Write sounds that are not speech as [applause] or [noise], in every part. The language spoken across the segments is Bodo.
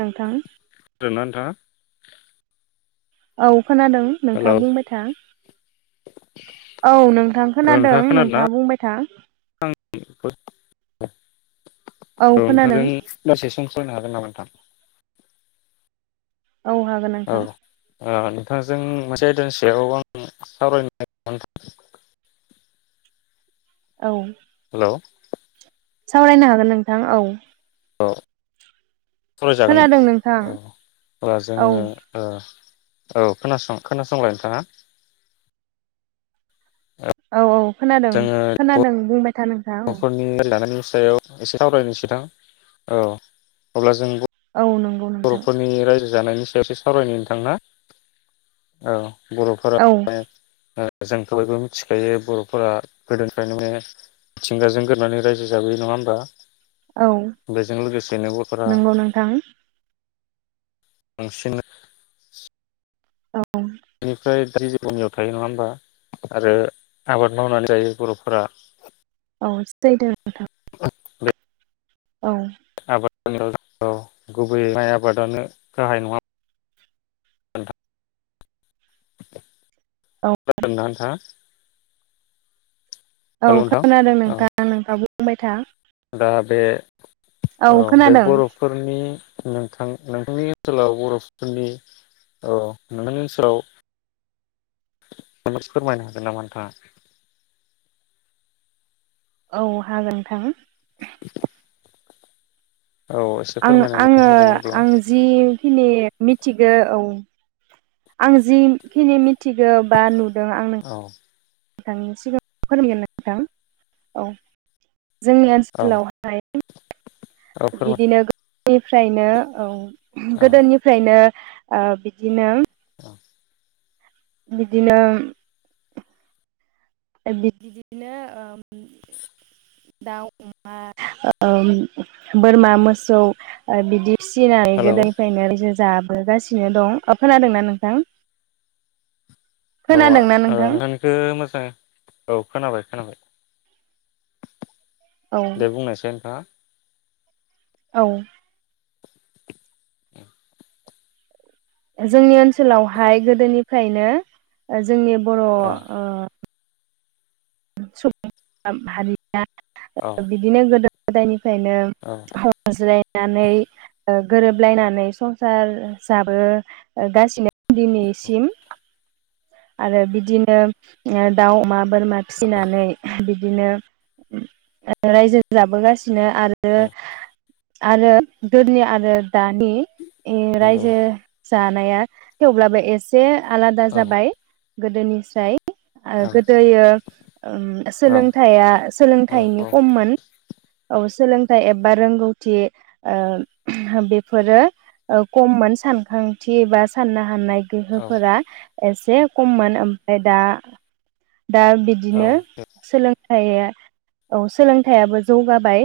नोंथां जोबनानै थांङा औ खोनादों नोंथाङा बुंबाय था औ नोंथां औ खोनादों खोनादोंना नोंथाङा बुंबाय था‌। आं औ नोंथांजों दसे सम सावरायनो हागोन नामा नोंथां। औ हागोन औ नोंथां। ओ नोंथांजों मोनसे आयदानि सायाव आं सावरायनो औ हेलौ सावरायनो हागोन नोंथां औ औ सरायजागोन ना खोनादों नोंथां औ बा औ जोंङो ओ औ खोनासं खोनासंलाय नोंथांङा औ औ खोनादों खोनादों बुंबाय था नोंथां औ न'खरनि [unintelligible] सायाव एसे सावरायनो [unintelligible] औ अब्ला जों औ नंगौ नोंथां बर'फोरनि रायजो जानायनि सायाव इसे सावरायनि नोंथांना औ बर'फोरा औ बाय ओ जोंखो बयबो मिथिखायो बर'फोरा गोदोनिफ्रायनो मिथिंगाजों गोरानै रायजो जाबोयो नङा होमबा? औ बेजों लोगोसेनो बरफोरा नंगौ नोंथां बांसिन [unintelligible] औ बेनिफ्राय [unintelligible] थायो नङा होमबा आरो आबाद मावनानै जायो बर'फोरा। औ [unintelligible] बे औ आबाद [unintelligible] गुबैयै माइ आबादानो गाहाय नङा होमबा औ [unintelligible] औ हेल' नोंथां खोनादों औ नोंथां नोंथांङा बुंबाय था। दा बे औ बे बर'फोरनि नोंथां नोंथांनि ओनसोलाव बर'फोरनि औ नोंथांनि ओनसोलाव माबा मोनसे फोरमायनो हागोन नामा नोंथांङा। औ हागोन नोंथां। [unintelligible] औ एसे आं फोरमायनानै आङो होलाय अब्ला आं जिखिनि मि थिगौ आं जिखिनि मिथिगौ बा नु दों आं नों औ थांनि सिगाङाव फोरमायगोन नोंथां औ जोंनि औ ओनसोलावहाय औ फोरमाय बेनिफ्रायनो औ औ गोदोनिफ्रायनो ओ बिदिनो औ बिदिनो बि-बिदिनो ओ दाउ, अमा, बोरमा, मोसौ बिदि फिसिनानै हेलौ गोदोनिफ्रायनो जाबोगासिनो दं। ओ खोनादोंना नोंथां? अ ओ खोनादोंना नोंथां नोंथांनि खो मोजां औ खोनाबाय खोनाबाय औ दे बुंनायसै नोंथाङा औ औ जोंनि ओनसोलावहाय गोदोनिफ्रायनो ओ जोंनि बर'ओ औ सुबुं हारि औ आं बिदिनो गोदो गोदायनि फ्रायनो औ [unintelligible] गोरोबलायनानै संसार जाबोगासिनो औ दिनैसिम आरो बिदिनो ओ दाउ, अमा, बोरमा फिसिनानै बिदिनो रायजो जाबोगासि नो आरो औ आरो गोदोनि आरो दानि नंगौ रायजो जानाया थेवब्लाबो एसे आलादा औ जाबाय गोदोनिस्राय ओ औ गोदोयो ओम सोलोंथाइया औ सोलोंथाइनि खममोन औ सोलोंथाइ एबा रोंगौथि ओ बेफोरो खममोन सानखांथि बा साननो हानाय औ गोहोफोरा एस ए खममोन ओमफ्राय दा दा औ बिदिनो सोलों थाइया औ सोलोंथाइयाबो जौगाबाय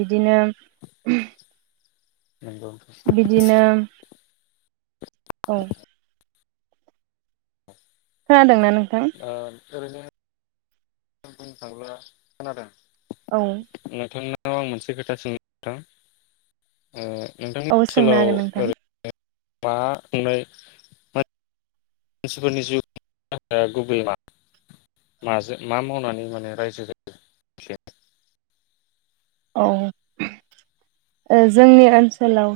बिदिनो नंगौ बिदिनो औ खोनादों ना नों थां ओ ओरैनो बुंनो थाङोब्ला खोनादों औ नोंथांना नाव आं मोनसे खोथा सोंनो नोंथां ओ नोंथांनि औ सोंनो ओनसोलाव हागोन नोंथां। ओरै [unintelligible] मानसिफोरनि जिउ [inaudible] गुबै मा माजों मा मावनानै माने रायजो जायो एसे औ ओ जोंनि ओनसोलाव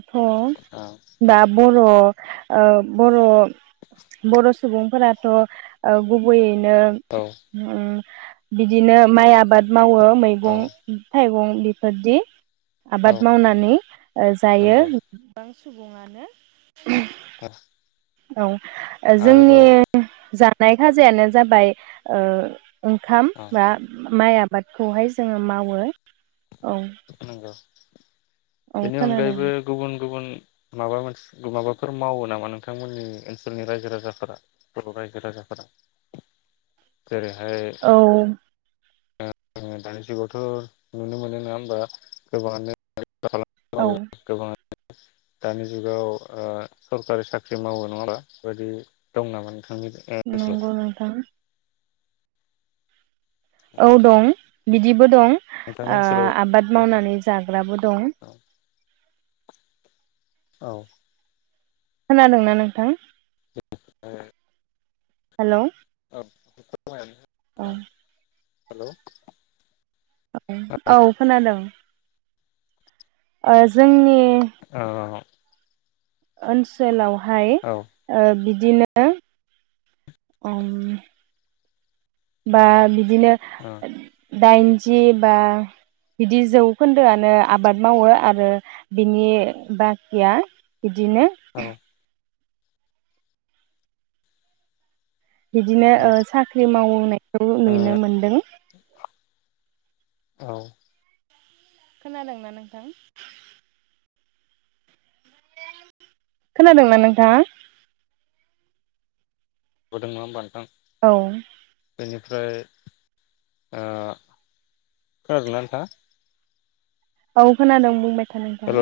औ थ' दाब बर' ओ बर' बर' सुबुंफोराथ' ओ गुबैयै नों औ अम बिदिनो माइ आबाद मावो औ मैगं थाइगं बेफोर दि औ आबाद मावनानै ओ जायो नंगौ गोबां सुबुङानो। [unintelligible] औ ओ जोंनि आरोबाव जा नाय खाजायानो जाबाय ओ ओंखाम औ बा माइ आबादखौहाय जोङो मावो‌ नंगौ औ बेनि खोनादों अनगायैबो गुबुन गुबुन माबा मोनसे माबाफोर मावो नामा नोंथांमोननि ओनसोलनि रायजो राजाफोरा बर' रायजो राजाफोरा? जेरैहाय औ [unintelligible] दानि जुगावथ' नुनो मोनो नङा होमबा गोबाङानो औ [unintelligible] दानि जुगाव ओ सरखारि साख्रि मावो नङा होनबा बे बायदि दं नामा? नोंथांनि ओनसोलाव नंगौ नोंथां। औ दं बिदिबो दं नोंथांनि ओ ओनसोलाव आबाद मावनानै जाग्राबो दं। औ खोनादोंना नोंथां [unintelligible] हेलौ औ औ हेलौ औ औ-औ खोनादों। ओ जोंनि औ ओनसोलाव हाय औ ओ बिद दिनो उम बा बि दिनो दाइनजि बा बिदि जौखोन्दोआनो आबाद मावो आरो बिनि बाखिया बिदिनो औ बिदिनो ओ साख्रि मावनायखौ नुनो मोनदों। औ। खोनादोंना नोंथां? खोनादोंना नोंथाङा? होदों नङामबा नोंथां। औ बेनिफ्राय ओ खोनादोंना नोंथाङा। औ खोनादों बुं बाय था नोंथां।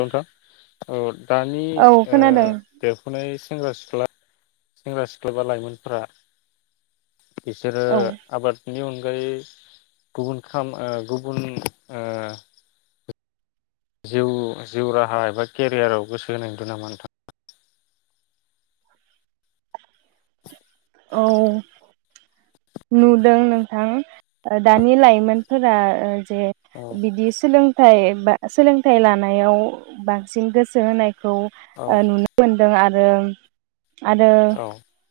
[unintelligible] दानि औ ओ खोनादों देरफुनाय सेंग्रा सिख्ला सेंग्रा सिख्ला बा लाइमोनफोरा बिसोरो औ आबादनि अन गायै गुबुन खाम ओ गुबुन ओ जिउ-जिउ राहा एबा केरियाराव गोसो होनाय नुदों नामा नोंथां। औ नुदों नोंथां ओ दानि लाइमोनफोरा ओ जे औ बिदि सोलों थाय बा सोलोंथाइ लानायाव बांसिन गोसो होनाय खौ औ ओ नुनो मोनदों आर [unintelligible] आरो औ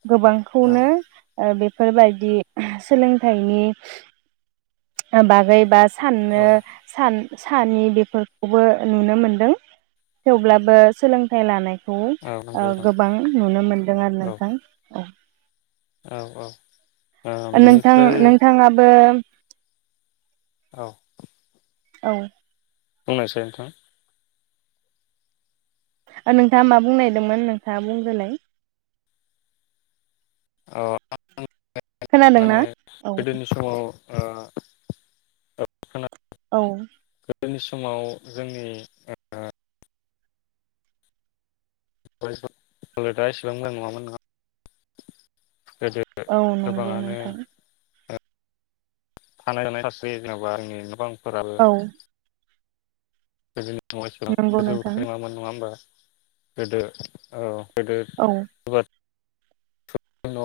गोबां औ खौनो ओ बेफोरबायदि सोलोंथाइनि बागै बा साननो औ सान सानि बेफोरखौबो नुनो मोनदों थेवब्लाबो सोलोंथाइ लानाय खौ औ नंगौ ओ नोंथां गोबां नुनो मोनदों आरो औ नोंथां। औ औ औ ओ ओनोंथां बेनिफ्राय नोंथाङाबो औ औ बुंनायसाय नोंथां नोंथाङा मा बुंनायदोंमोन नोंथाङा बुंग्रोलाय अ [inaudible] खोनादोंना? माने औ गोदोनि समाव ओ खोना औ गोदोनि समाव जोंनि दा एसेबां मोजां नङामोन ना औ नंगौ नोंथां थानाय जानाय गासे जेनबा गोबां फोराबो औ गोजोननि नङा इसेबां नंगौ गोजौआव थाख नोंथां नङामोन नङा होमबा गोदो औ गोदो औ आबाद [inaudible] ओ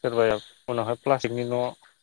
सोरबाया उनावहाय प्लास्टिकनि न'